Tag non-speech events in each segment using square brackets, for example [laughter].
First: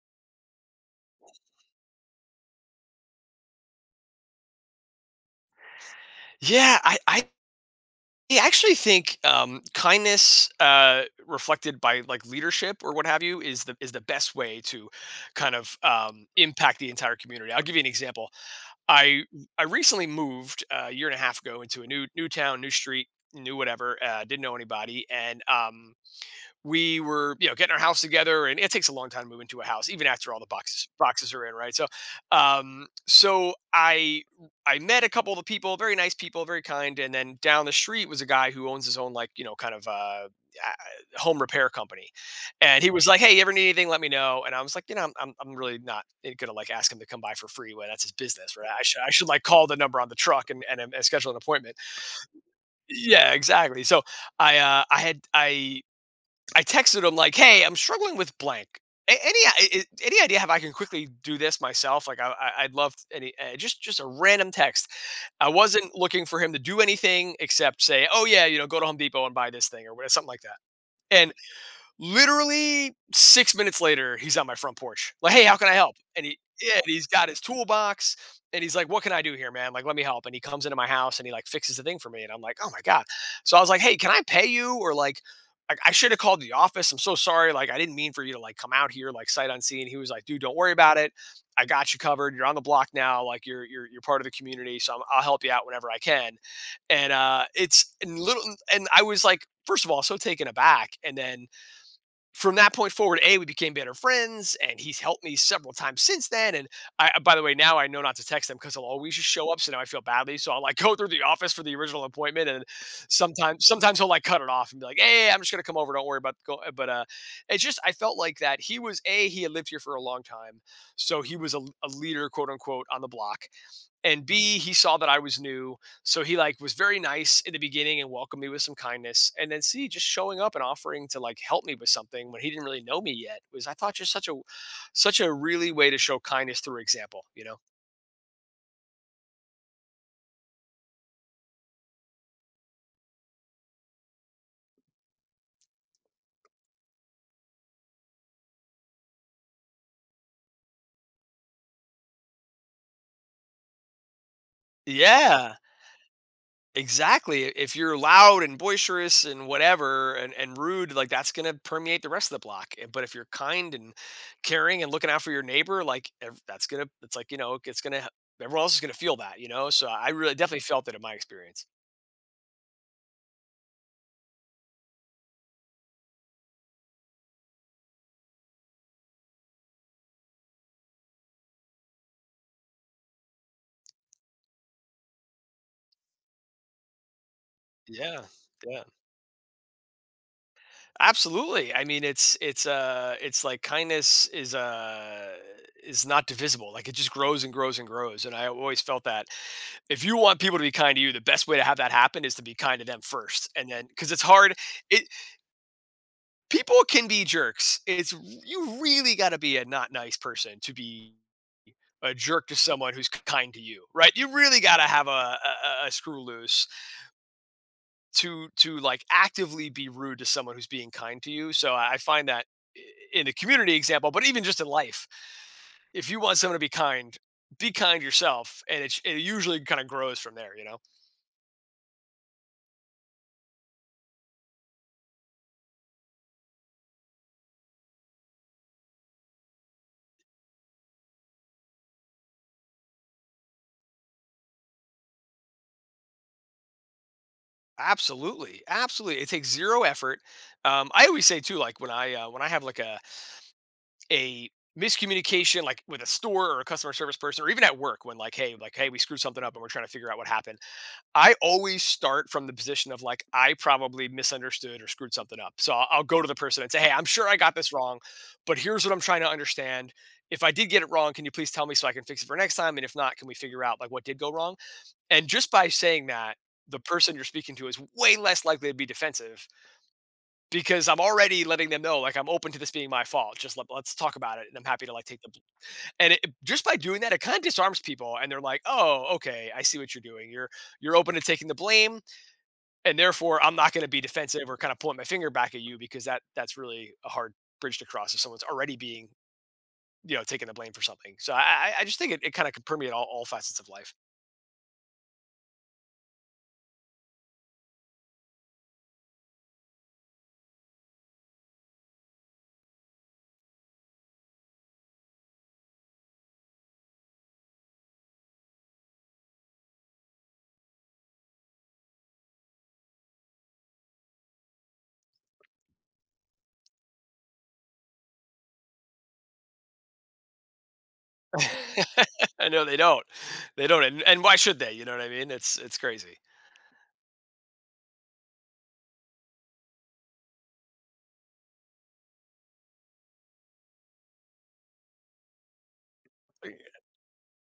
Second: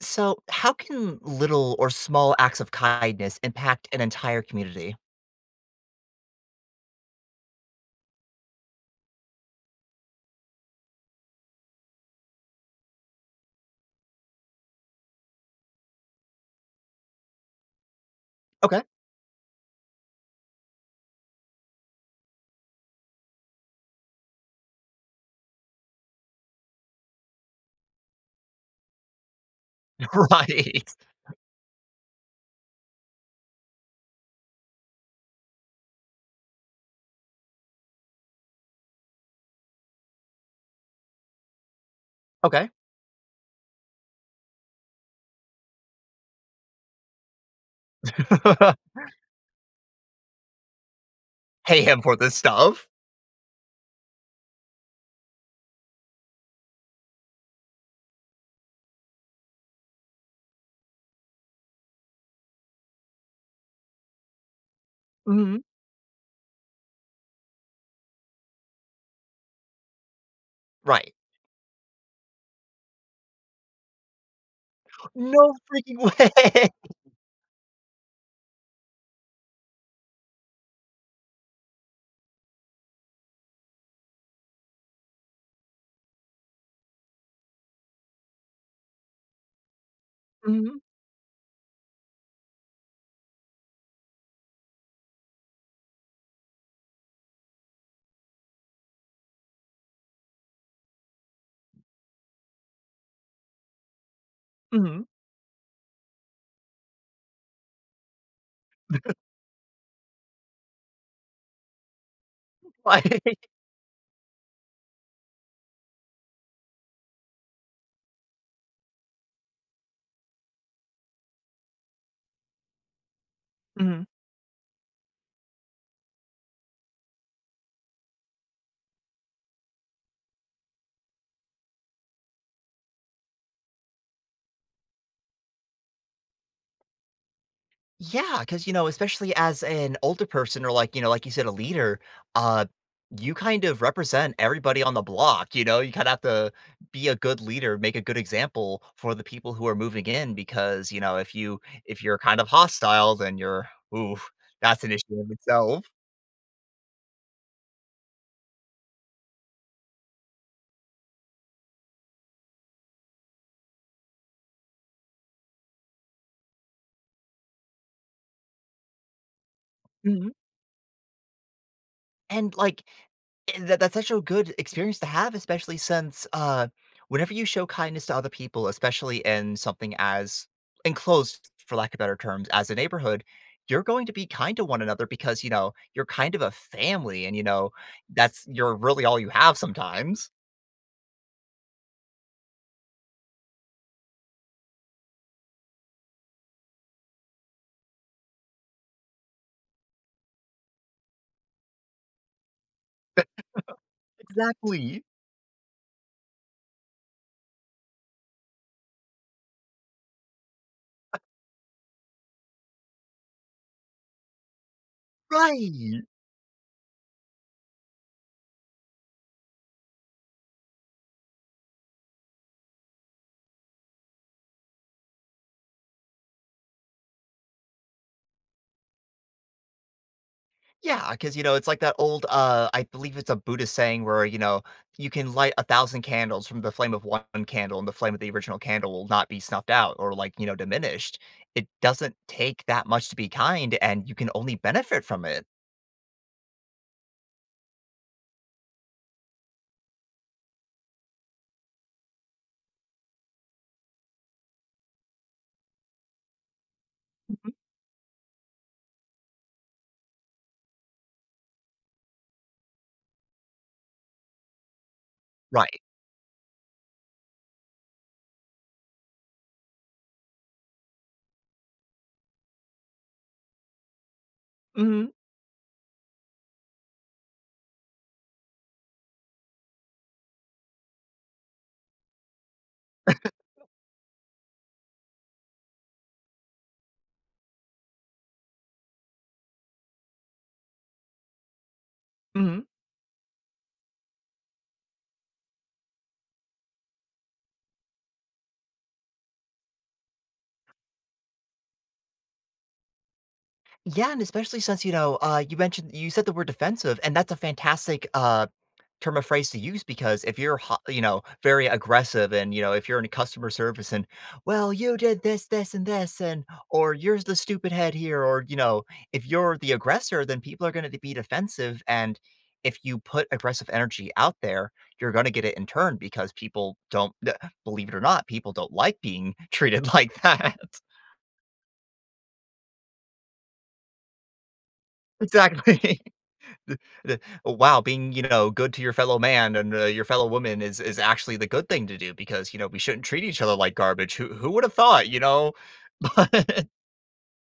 So, how can little or small acts of kindness impact an entire community? Yeah, I actually think, kindness, reflected by, like, leadership or what have you is the best way to kind of, impact the entire community. I'll give you an example. Okay. I I recently moved a year and a half ago into a new town, new street, new whatever, didn't know anybody, and, we were, you know, getting our house together, and it takes a long time to move into a house, even [laughs] after all the Right. boxes are in, right? So, so I met a couple of the people, very nice people, very kind, and then down the street was a guy who owns his own, like, you know, kind of a home repair company, Okay. and he was like, "Hey, you ever need anything? Let me know." And I was like, "You know, I'm really not gonna like ask him to come by for free when that's his business, right? I [laughs] should I should like call the number on the truck and and schedule an appointment." Pay him for this stuff. Yeah, exactly. So I I texted him like, "Hey, I'm struggling with blank. Any idea how I can quickly do this myself? Like, I'd love any just a random text. I Mhm. wasn't looking for him to do anything except say, "Oh yeah, you know, go to Home Depot and buy this thing or whatever, something like that." Right. And Literally 6 minutes later, he's on my front porch. Like, "Hey, No how can I help?" freaking And he, way. yeah, and he's got his toolbox, and he's like, "What can I do here, man? Like, let me help." And he comes into my house, and he, like, fixes the thing for me, and I'm like, "Oh my god." So I was like, "Hey, can I pay you?" Or like, "I should have called the office. I'm so sorry. Like, I didn't mean for you to, like, come out here, like, sight unseen." He was like, "Dude, [laughs] don't worry Mhm. about it. I got you covered. You're on the block now. Like, you're part of the community, so I'll help you out whenever I can." And, it's and little and I was like, first of all, so taken aback, and then from that point forward, A, we became better friends, and he's Mhm. helped me several times since then. And I, by the way, now I know not to text him because he'll always just show up. So now I feel badly. So I'll like [laughs] go through the office for the original appointment, and Right. [laughs] Sometimes he'll like cut it off and be like, "Hey, I'm just gonna come over. Don't worry about." Go-. But It's just I felt like that he was a he had lived here for a long time, so he was a leader, quote unquote, on the block, Mhm. and B, he saw that I was new, so he like was very nice in the beginning and welcomed me with some kindness. And then C, just showing up and offering to like help me with something when he didn't really know me yet was, I thought, just such a really way to show kindness through example, you know? Yeah, because you know, especially as an older person or like, you know, like you said, a leader, uh, you kind of represent everybody on the block, you know, you kind of have to be a good leader, make a good example for the people who are moving in because, you know, if you're kind of hostile, then you're, ooh, that's an issue in Yeah, itself. exactly. If you're loud and boisterous and whatever and, rude, like that's gonna permeate the rest of the block. But if you're kind and caring and looking out for your neighbor, like ev- that's gonna it's like you know it's gonna, everyone else is gonna feel that, you know. So I really definitely felt it in my experience. And, like, that's such a good experience to have, especially since, whenever you show kindness to other people, especially in something as enclosed, for lack of better terms, as a neighborhood, you're going to be kind to one another because, you know, you're kind of a family and, you know, Yeah, that's you're yeah. really all you have sometimes. Absolutely. I mean, it's like kindness is not divisible. Like, it just grows and grows and grows, and I always felt that if you want people to be kind to you, the best way to have that happen is to be kind to them first, and then because it's hard Exactly. it people can be jerks. It's You really gotta be a not nice person to be a jerk to someone who's kind to you, right? You really gotta have a Right. screw loose to like actively be rude to someone who's being kind to you. So I find that i- in a community example, but even just in life, if you want someone to be kind yourself, and it usually kind of grows from there. You know. Yeah, because you know, it's like that old, I believe it's a Buddhist saying where, you know, you can light 1,000 candles from the flame of one candle, and the flame of the original candle will not be snuffed out or, like, you know, diminished. It doesn't take that much to be kind, and you can only benefit from it. Absolutely, absolutely. It takes zero effort. I always say too, like when I have like a miscommunication, like with a store or a customer service person, or Mhm. even at work, when like, hey, we screwed something up and we're trying to figure out what happened. I always start from the position of like, I probably misunderstood or screwed something up. So Right. I'll go to the person and say, Hey, I'm sure I got this wrong, but here's what I'm trying to understand. If I did get it wrong, can you please tell me so I can fix it for next time? And if not, can we figure out like what did go wrong? Mhm, And just by saying that, the person you're speaking to is way less likely to be defensive because I'm already letting them know, like I'm open to this being my fault. Let's talk about it, and I'm happy to like take And it, just by doing that, it kind of disarms people, and they're like, "Oh, okay, I see what you're doing. You're open to taking the blame, mhm. and therefore I'm not going to be defensive or kind of pulling my finger back at you because that's really a hard bridge to cross if someone's already being, you know, taking the blame for something." So I just think it kind of can permeate all facets of life. Yeah, and especially since, you know, you mentioned you said the word defensive, and that's a fantastic, term of phrase to use because if you're ho you know, very aggressive and, you know, if you're in customer service and, "Well, you did this, this, and this," and, or, "You're the stupid head here," or, you know, if you're the aggressor, then people are gonna be defensive, and if you put aggressive energy out there, you're gonna get it in turn because people don't [laughs] believe it or not, people don't like being [laughs] treated like that. [laughs] [laughs] I know they don't, and why should they? You know what I mean? It's Exactly. crazy. The wow, being, you know, good to your fellow man and, your fellow woman is actually the good thing to do because, you know, we shouldn't treat each other like garbage. Who would have thought, you know? [laughs] But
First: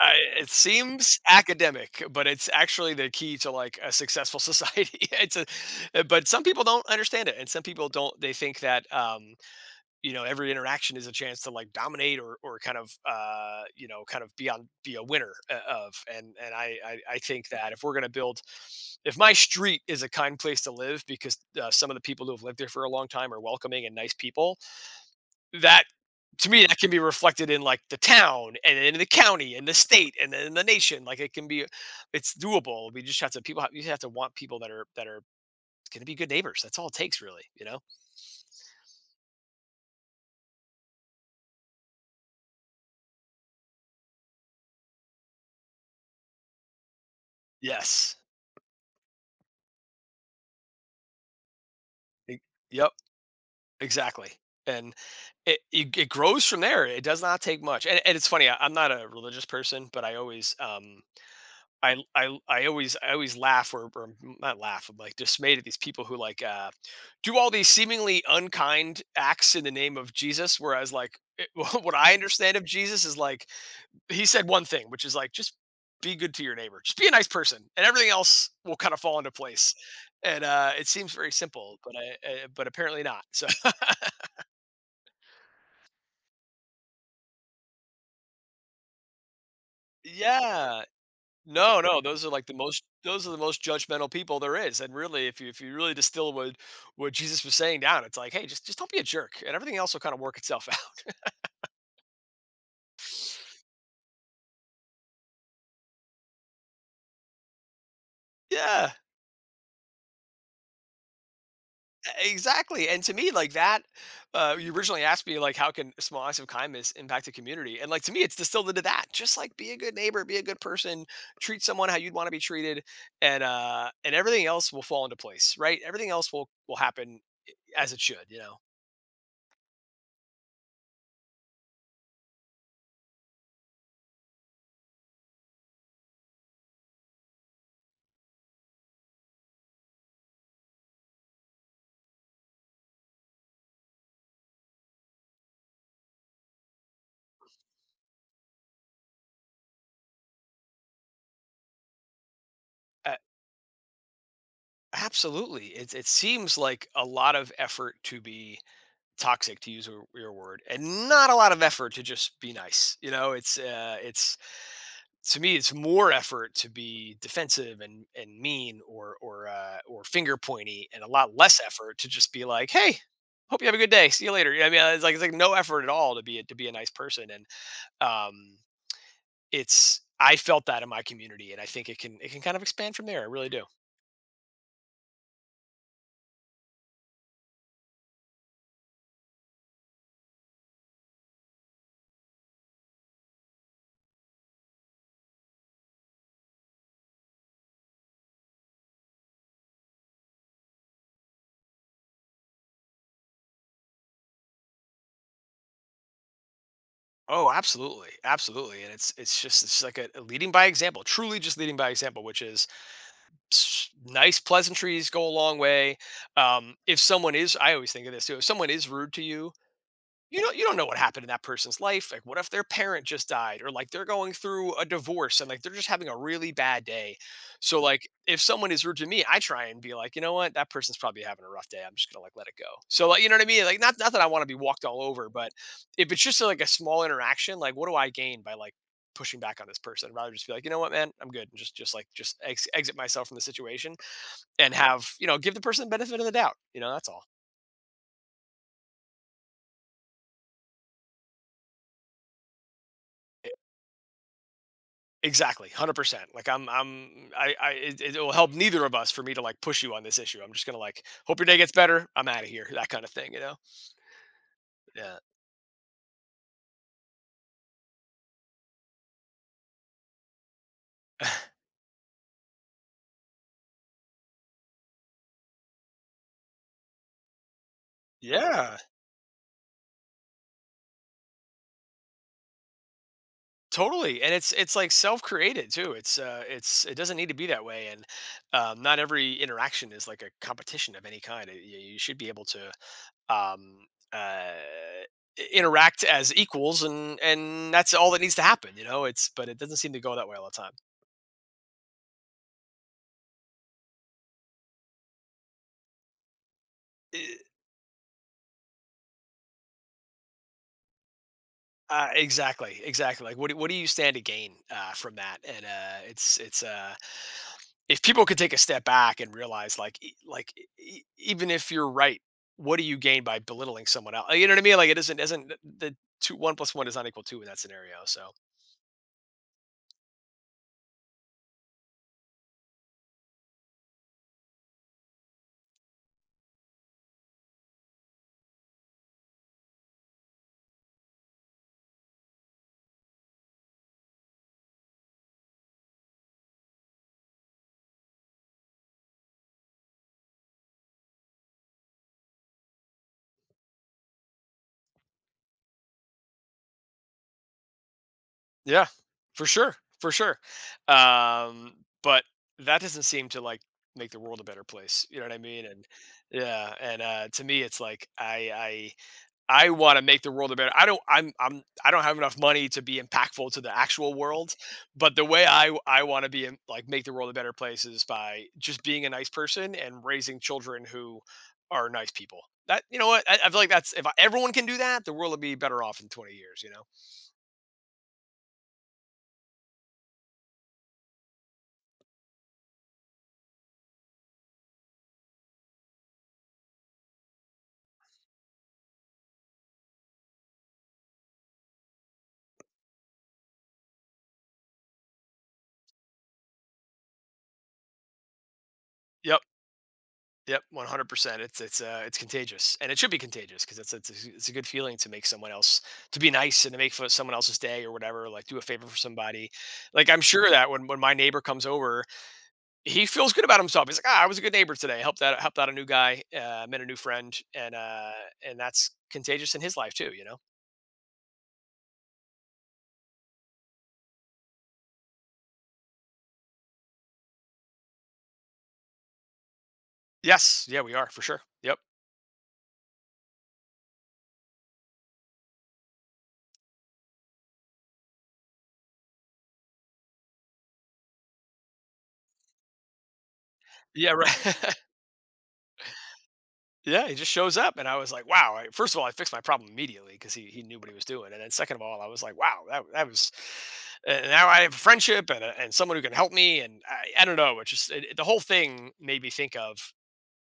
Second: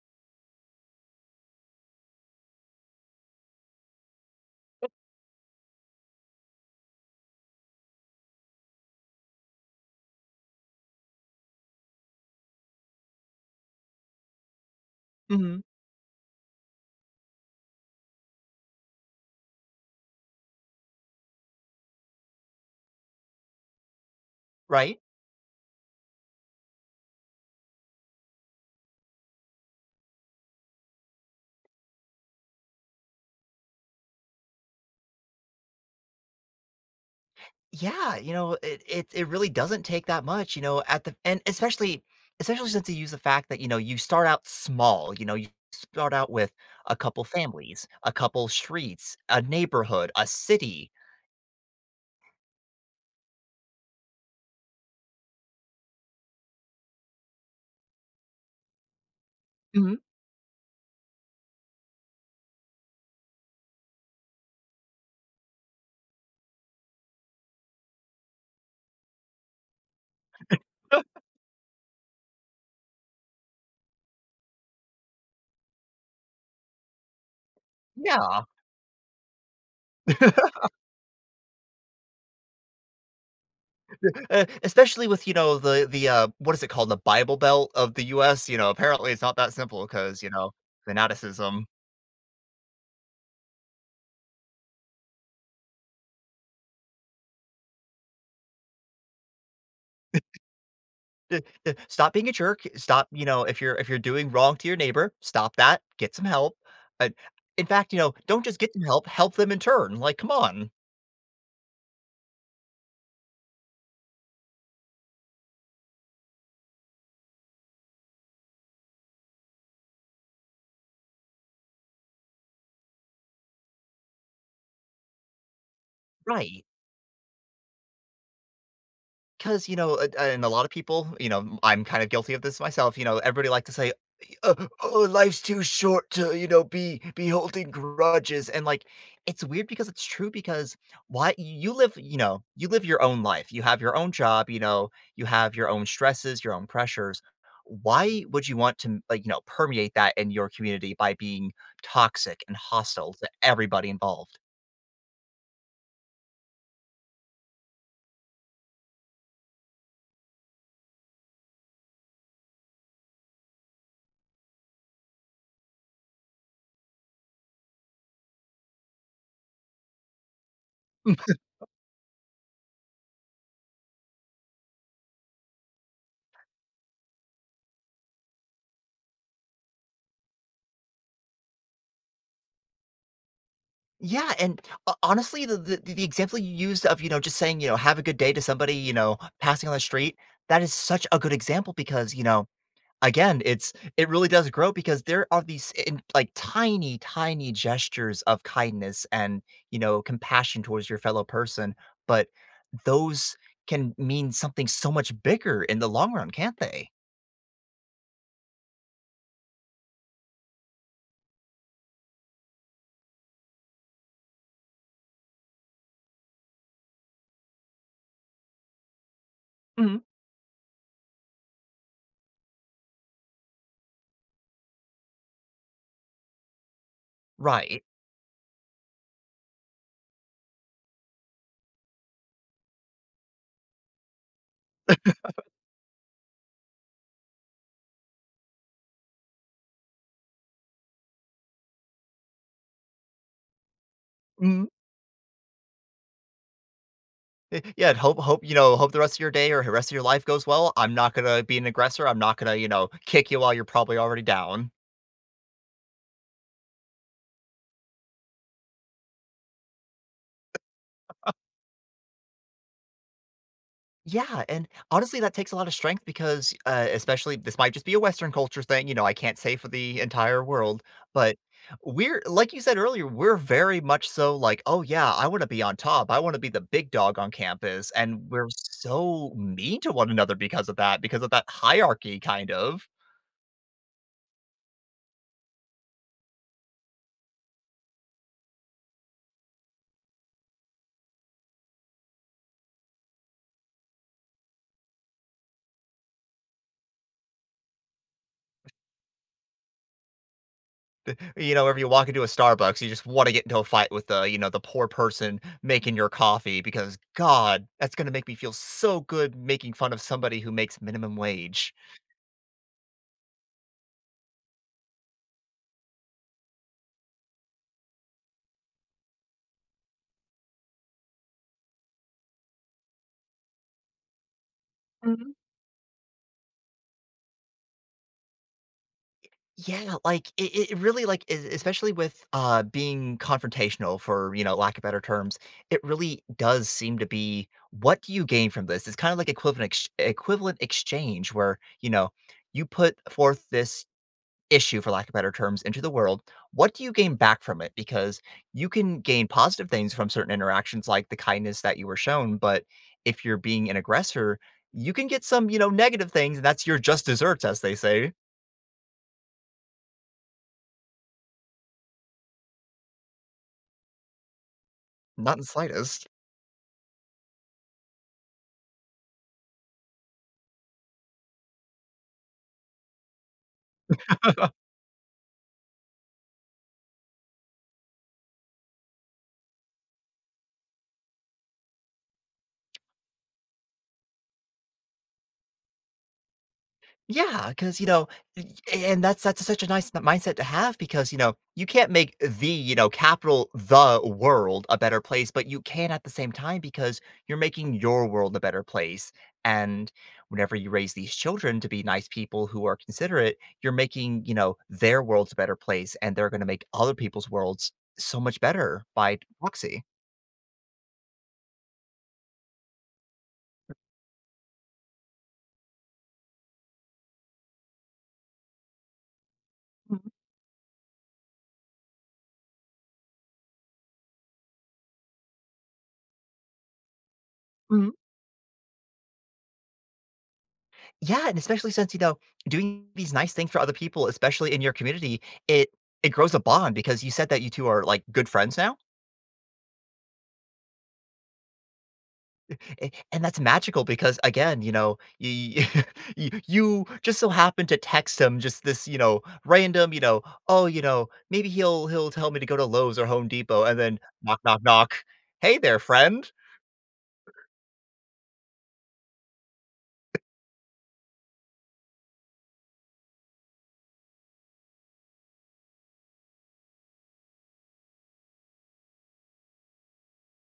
I It seems academic, but it's actually the key to like a successful society. [laughs] But some people don't understand it, and some people don't. They think that you know, every interaction is a chance to like dominate or kind of, you know, kind of be on, be a winner, Mhm. of. And I think that if we're gonna build, if my street is a kind place to live because some of the people who have lived there for a long time are welcoming and nice people, Right? that to me, that can be reflected in like the town and in the county and the state and then in the nation. Like it can be it's doable. We just have to, people have, you have to want people that are going to be good neighbors. That's all it takes really, you know. Yeah, you know, it really doesn't take that much, you know, at the and especially since you use the fact that, you know, you start out small, you know, you start out with a couple families, a Yes. couple streets, a neighborhood, a city. E- Yep. Exactly. And it grows from there. It does not take much. And it's funny. I'm not a religious person, Mhm. but I always I always laugh or not laugh. I'm like dismayed at these people who like do all these seemingly unkind acts in the name of Jesus. Whereas like [laughs] [laughs] what I understand of Jesus is like he said one thing, which is like just be good to your neighbor, just be a nice person, and everything Yeah. else will kind of fall into place. And [laughs] it seems very simple, but but apparently not. So Especially with, you know, what is it called? The Bible Belt of the US, you know, apparently it's not that simple [laughs] because you know, yeah, fanaticism. no, no, those are like the most those are the most judgmental people there is. And really if you really distill what Jesus was saying down, it's like, hey, just don't be a jerk and everything else will kind of work itself [laughs] out. Stop being a jerk, stop, you know, if you're doing wrong to your neighbor, stop that, get some help. Uh, in fact, you know, don't just get some Yeah. help, help them in turn, like, come on. Exactly. And to me, like that, you originally asked me like how can small acts of kindness impact a community? And like to me, it's distilled into that. Just like be a good neighbor, be a good person, treat someone how you'd want to be treated, and everything else will fall into place, right? Everything else Right. will happen as it should, you know. 'Cause, you know, and a lot of people, you know, I'm kind of guilty of this myself, you know, everybody like to say, "Oh, oh, life's too short to, you know, be holding grudges," and, like, it's weird because it's true because why you live, you know, you live your own life, you have your own job, you know, you have your own stresses, your own pressures. Why would you want to, like, you know, permeate that in your community by being toxic and hostile Uh, to everybody involved? Absolutely. It seems like a lot of effort to be toxic, to use your word, and not a lot of effort to just be nice. You know, it's, to me, it's more effort to be defensive and mean or finger pointy, and a lot less effort to just be like, hey. Hope you have a good day. See you later. I mean, it's like no effort at all to to be a nice person, and um, it's I felt that in my community, and I think it can kind of expand from there. I really do. Yeah, and ho honestly, the example you used of, you know, just saying, you know, "Have a good day" to somebody, you know, passing on the street, that is such a good example because, you know, again, it really does grow because there are these in like, tiny, tiny gestures of kindness and, you know, compassion towards your fellow person, but those can mean something so much bigger in the long run, can't they? Oh, absolutely, absolutely, and it's like a leading by example, truly just leading by example, which is nice pleasantries go a long way. If someone is, I always think of this too. If someone is rude to you, Mhm. You don't know what happened in that person's life. Like what if their parent just died, or like they're going through a divorce, and like they're just having a really bad day. So, Right. yeah. Like if someone is rude to me, I try and be like, you know what, that person's probably having a rough day. I'm just gonna like let it go. So like, you know what I mean? Like not that I want to be walked all over, but if it's just like a small interaction, like what do I gain by like pushing back on this person. I'd rather just be like, you know what, man, I'm good, and just like just exit myself from the situation Mm. and have, you know, give the person the benefit of the doubt, you know, that's all. Yeah, hope, you know, hope the rest of your day or the rest of your life goes well. I'm not gonna be an aggressor. I'm not gonna, you know, kick you while you're probably already down. Exactly, 100%. Like I'm I it, it will help neither of us for me to like push you on this issue. I'm just going to like hope your day gets better. I'm out of here. That kind of thing, you know. Yeah, and Yeah. honestly, that takes a lot of strength because, especially this might just be a Western culture thing, you know, I can't say for the entire world, but we're like you said earlier, we're very much so like, "Oh, yeah, I wanna be on top. I wanna be the big dog on campus," and we're Yeah. so mean to one another because of that hierarchy, kind of. Totally. And it's like self-created too. It doesn't need to be that way, and not every interaction is like a competition of any kind. You should be able to um uh interact as equals, and that's all that needs to happen, you know. It's but it doesn't seem to go that way all the time. You know, whenever you walk into a Starbucks, you just wanna get into a fight with the, you know, the poor person making your coffee because, God, that's gonna make me feel so good making fun of somebody who makes minimum wage. Exactly, exactly. Like, what do you stand to gain from that? And it's if people could take a step back and realize, like, even if you're right, what do you gain by belittling someone else? You know what I mean? Like, it Mhm. isn't the two one plus one is not equal to two in that scenario. So, Yeah, like, it really, like, e especially with, being confrontational for, you know, lack of better terms, it really does seem to be, what do you gain from this? It's kinda like equivalent ex equivalent exchange where, you know, you put forth this issue, for lack of better terms, into the world, what do you gain back from it? Because you can gain positive things from certain interactions, like the kindness that you were shown. But if you're being an aggressor, you can get some, you know, negative things. And that's your just desserts, as they say. yeah, for sure, for sure. Um, but that doesn't seem to like make the world a better place. You know what Not I the mean? And slightest. yeah, and to me, it's like I want to make the world a better. I don't. I'm. I'm. I don't have enough money to be impactful to the actual world, [laughs] but the way I want to be in, like make the world a better place is by just being a nice person and raising children who are nice people. That, you know what, I feel like that's, if everyone can do that, the world will be better off in 20 years. You know. Yeah, because you know, y and that's such a nice n mindset to have because, you know, you can't make the, you know, capital "the" world a better place, but you can at the same time because you're making your world a better place, and whenever you raise these children to be nice people who are considerate, you're making, you know, their worlds a better place, and they're gonna make other people's worlds so much better by Yep. proxy. Yep. 100 percent. It's contagious, and it should be contagious because it's a good feeling to make someone else to be nice and to make for someone else's day or whatever. Like do a favor for somebody. Mhm, Like I'm sure that when my neighbor comes over. He feels good about himself. He's like, "Ah, I was a good neighbor today. Helped out a new guy, met a new friend, and mhm. and that's contagious in his life too, you know." Yeah, and especially since, you know, doing these nice things for other people, especially in your community, it it grows a bond because you said that you two are, like, good friends now, Yes, yeah, we are for sure. Yep. a and that's magical because, again, you know, y [laughs] you just so happen to text him just this, you know, random, you know, "Oh, you know, maybe he'll tell me to go to Lowe's or Home Depot," and then Yeah, knock, knock, right. knock, "Hey there, friend." [laughs] Yeah, he just shows up, and I was like, "Wow!" I, first of all, I fixed my problem immediately because he knew what he was doing, and then second of all, I was like, "Wow, that was." And now I have a friendship and and someone who can help me, and I don't know. It just the whole thing made me think of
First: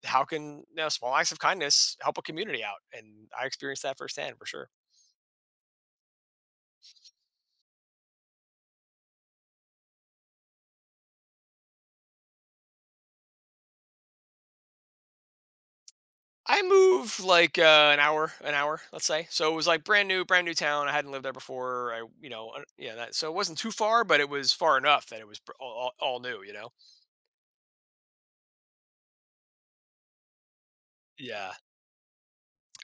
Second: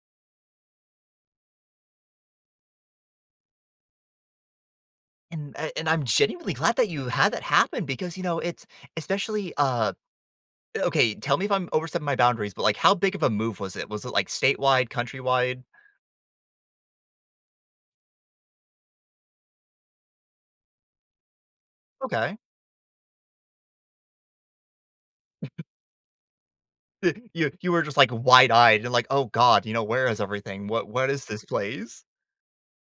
how can, small acts of kindness help a community out, and I experienced that firsthand for sure. And a and I'm genuinely glad that you had that happen because, you know, it's especially, okay, tell me if I'm overstepping my boundaries, but, like, how big of a move was it? Was it, like, statewide, countrywide? I moved like an hour, let's say. So it was like brand new town. I hadn't lived there before. I, you Okay. [laughs] know, yeah. So it wasn't too far, but it was far enough that it was all new. You know. You were just, like, wide-eyed and like, "Oh god, you know, where is everything? What is this Yeah. place?"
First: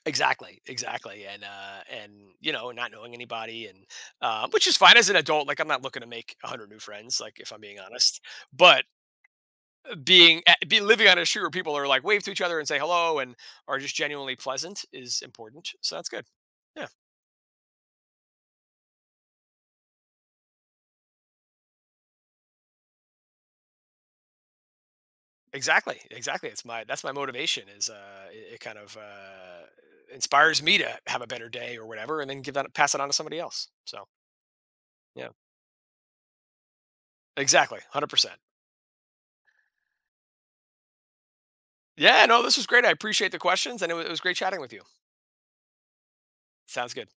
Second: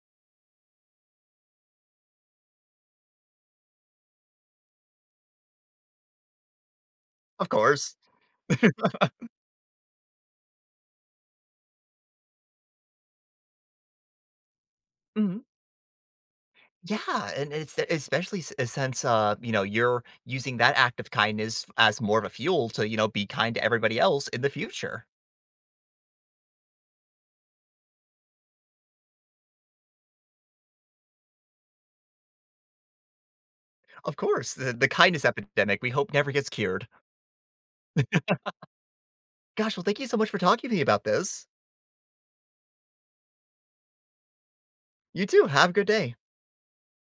Exactly. Exactly. And and you know, not knowing anybody, and which is fine as an adult. Like I'm not looking to make a hundred new friends. Like Of if I'm being course. honest, but being be living on a street where people are like wave to each other and say hello and are just genuinely pleasant is Mhm. important. So that's good. Yeah. Yeah, and it's especially since, you know, you're using that act of kindness as more of a fuel to, you know, be kind to everybody else in the future. Exactly, exactly. It's my that's my motivation is, it kind of inspires me to have a better day or whatever, and then give that pass it on to somebody else. So, Of course, the kindness yeah. epidemic we hope never gets cured. Exactly. 100%. Gosh, well, thank you so much for talking to me about this. Yeah, no, this was great. I appreciate the questions, and it was great chatting with you. You too, have a good day. Sounds good.